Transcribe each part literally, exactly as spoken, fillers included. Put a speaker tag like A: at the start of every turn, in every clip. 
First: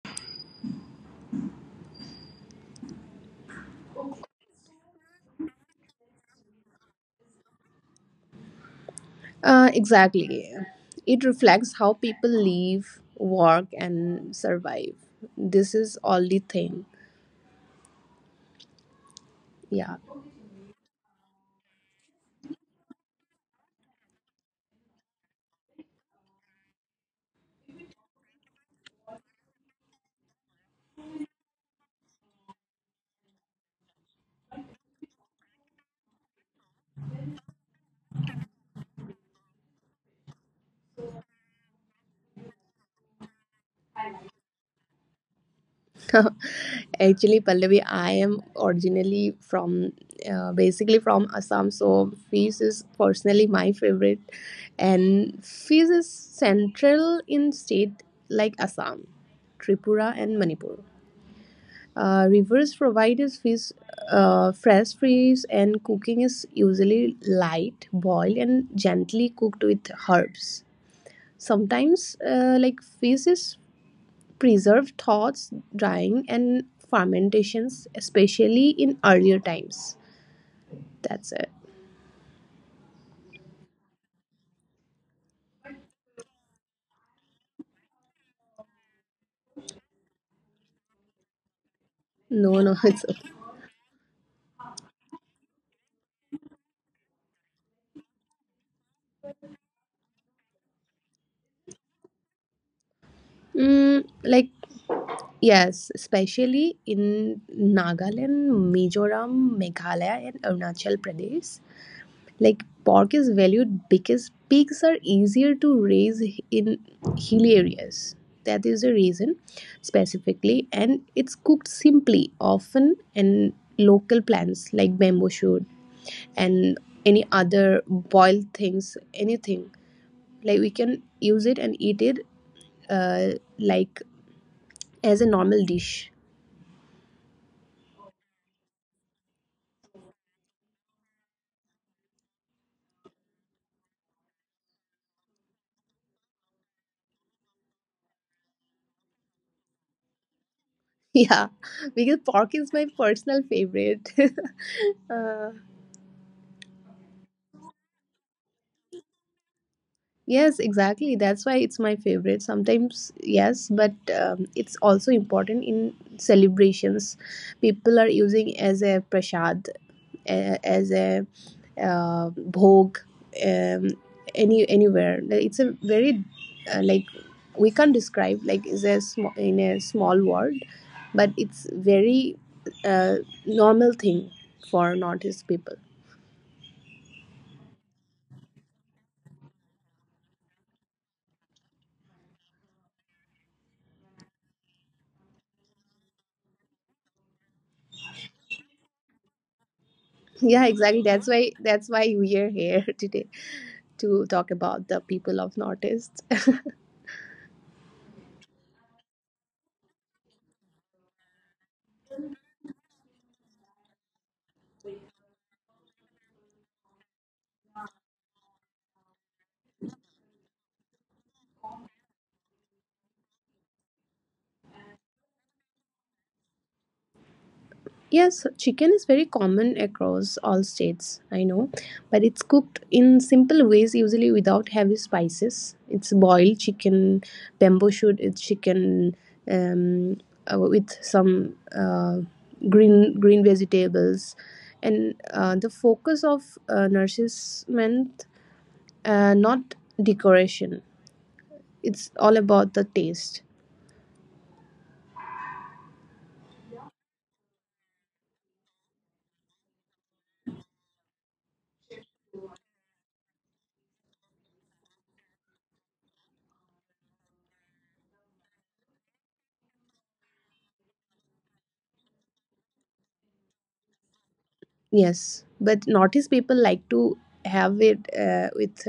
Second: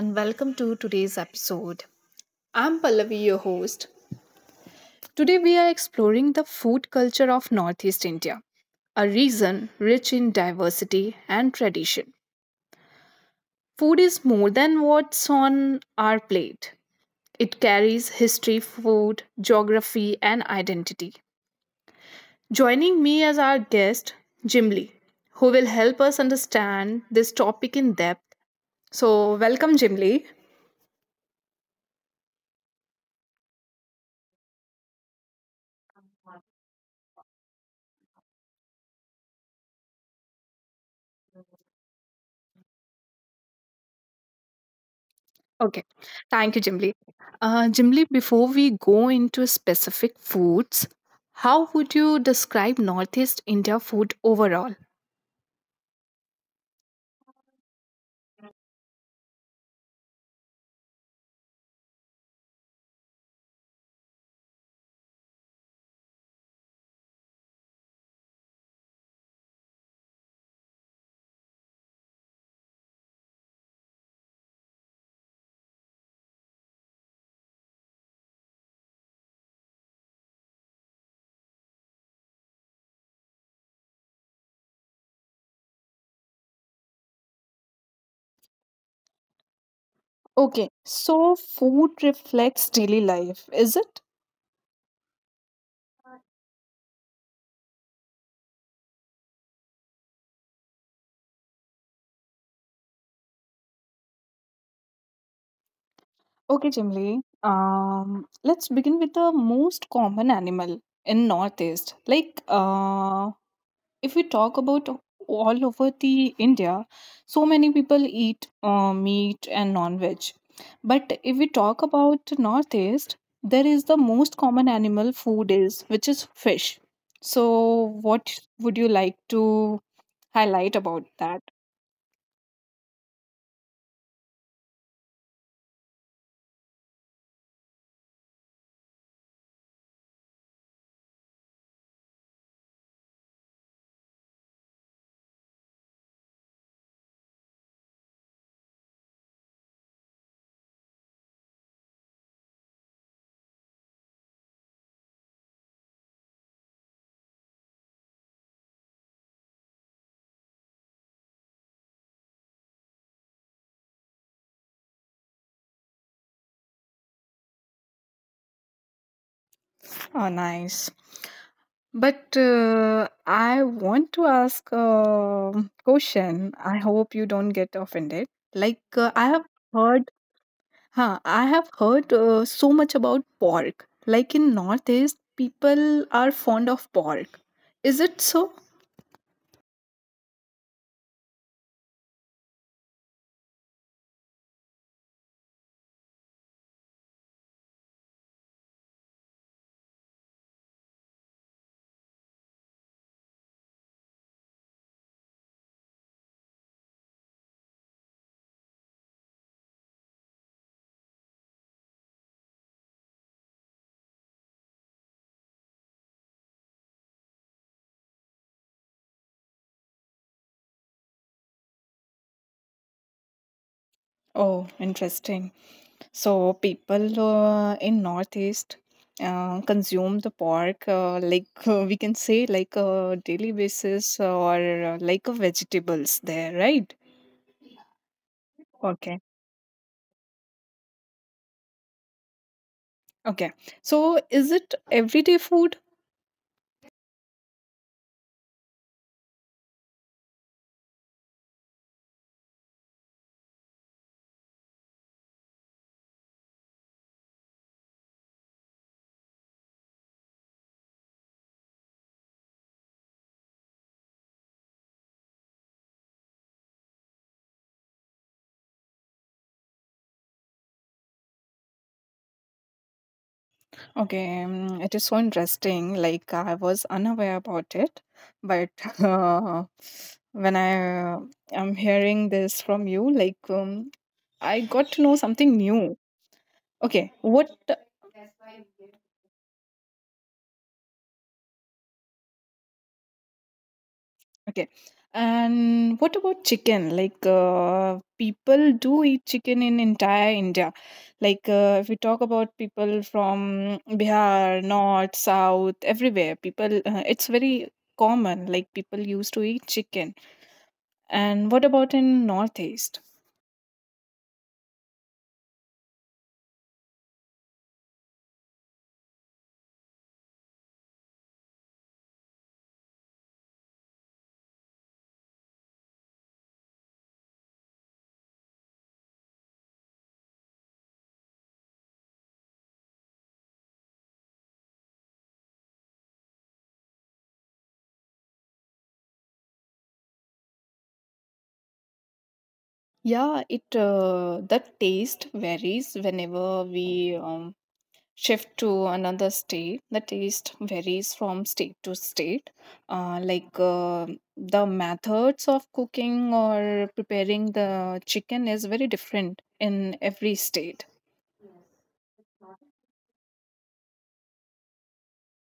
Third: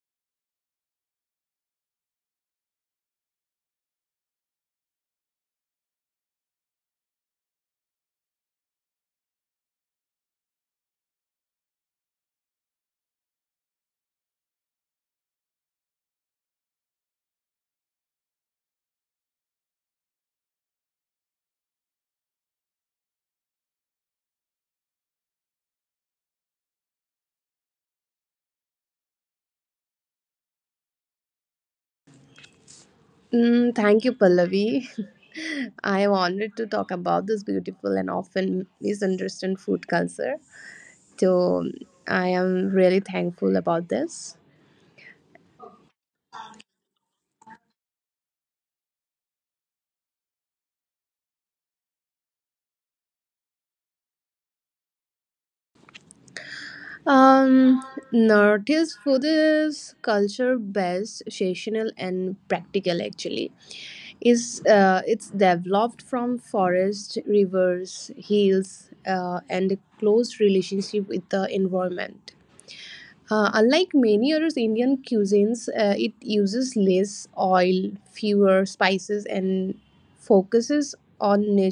A: and welcome to today's episode. I'm Pallavi, your host. Today, we are exploring the food culture of Northeast India, a region rich in diversity and tradition. Food is more than what's on our plate, it carries history, food, geography, and identity. Joining me as our guest, Jim Lee, who will help us understand this topic in depth. So, welcome, Jim Lee.
B: Mm, thank you, Pallavi. I am honored to talk about this beautiful and often misunderstood food culture. So I am really thankful about this.
A: Okay. Thank you, Jimli. Uh, Jimli, before we go into specific foods, how would you describe Northeast India food overall?
B: Um, Northeast food is culture based, seasonal, and practical. Actually, is uh, it's developed from forests, rivers, hills, uh, and a close relationship with the environment. Uh, unlike many other Indian cuisines, uh, it uses less oil, fewer spices, and focuses on
A: Okay, so food reflects daily life, is it?
C: Uh, exactly. It reflects how people live, work, and survive. This is all the thing. Yeah.
A: Okay, Jimli. Um, let's begin with the most common animal in Northeast, like uh, if we talk about all over the India, so many people eat uh, meat and non-veg. But if we talk about Northeast, there is the most common animal food is which is fish. So what would you like to highlight about that?
C: Actually, Pallavi, I am originally from, uh, basically from Assam. So, fish is personally my favorite. And fish is central in state like Assam, Tripura, and Manipur. Uh, rivers provide us fish, uh, fresh fish, and cooking is usually light, boiled, and gently cooked with herbs. Sometimes, uh, like fish is preserved thoughts, drying, and fermentations, especially in earlier times. That's it.
A: Oh, nice. But uh, I want to ask a question. I hope you don't get offended. Like uh, I
C: No, no,
A: have
C: it's okay.
A: heard Huh, I have heard uh, so much about pork. Like in Northeast, people are fond of pork. Is it so?
C: Mm, like yes, especially in Nagaland, Mizoram, Meghalaya, and Arunachal Pradesh. Like pork is valued because pigs are easier to raise in hilly areas. That is the reason specifically, and it's cooked simply, often and local plants like bamboo shoot and any other boiled things, anything. Like we can use it and eat it uh, like as a normal dish.
A: Oh, interesting. So people uh, in Northeast uh, consume the pork uh, like uh, we can say like a daily basis uh, or uh, like a vegetables there, right?
C: Yeah,
A: Okay.
C: because pork is my personal favorite. uh,
A: Okay. So is it everyday food?
C: Yes, exactly. That's why it's my favorite. Sometimes, yes, but um, it's also important in celebrations. People are using as a prashad, uh, as a uh, bhog, um, any anywhere. Like, it's a very uh, like we can't describe like is a small in a small word, but it's very uh, normal thing for Northeast people.
A: Okay, um, it is so interesting. Like I was unaware about it, but uh, when I uh, am hearing this from you, like um, I got to know something new. Okay,
C: Yeah,
A: what?
C: exactly. That's why that's why we are here today, to talk about the people of Northeast.
A: Okay, and what about chicken? Like uh, people do eat chicken in entire India. Like uh, if we talk about people from Bihar, North, South, everywhere, people uh, it's very common. Like people used to eat chicken. And what about in Northeast?
C: Yes, chicken is very common across all states, I know, but it's cooked in simple ways, usually without heavy spices. It's boiled chicken, bamboo shoot, it's chicken um, uh, with some uh, green green vegetables, and uh, the focus of uh, nourishment, uh, not decoration. It's all about the taste.
A: Yeah, it uh, the taste varies whenever we um, shift to another state. The taste varies from state to state. Uh, like uh, the methods of cooking or preparing the chicken is very different in every state.
C: Yes, but notice people like to have it uh, with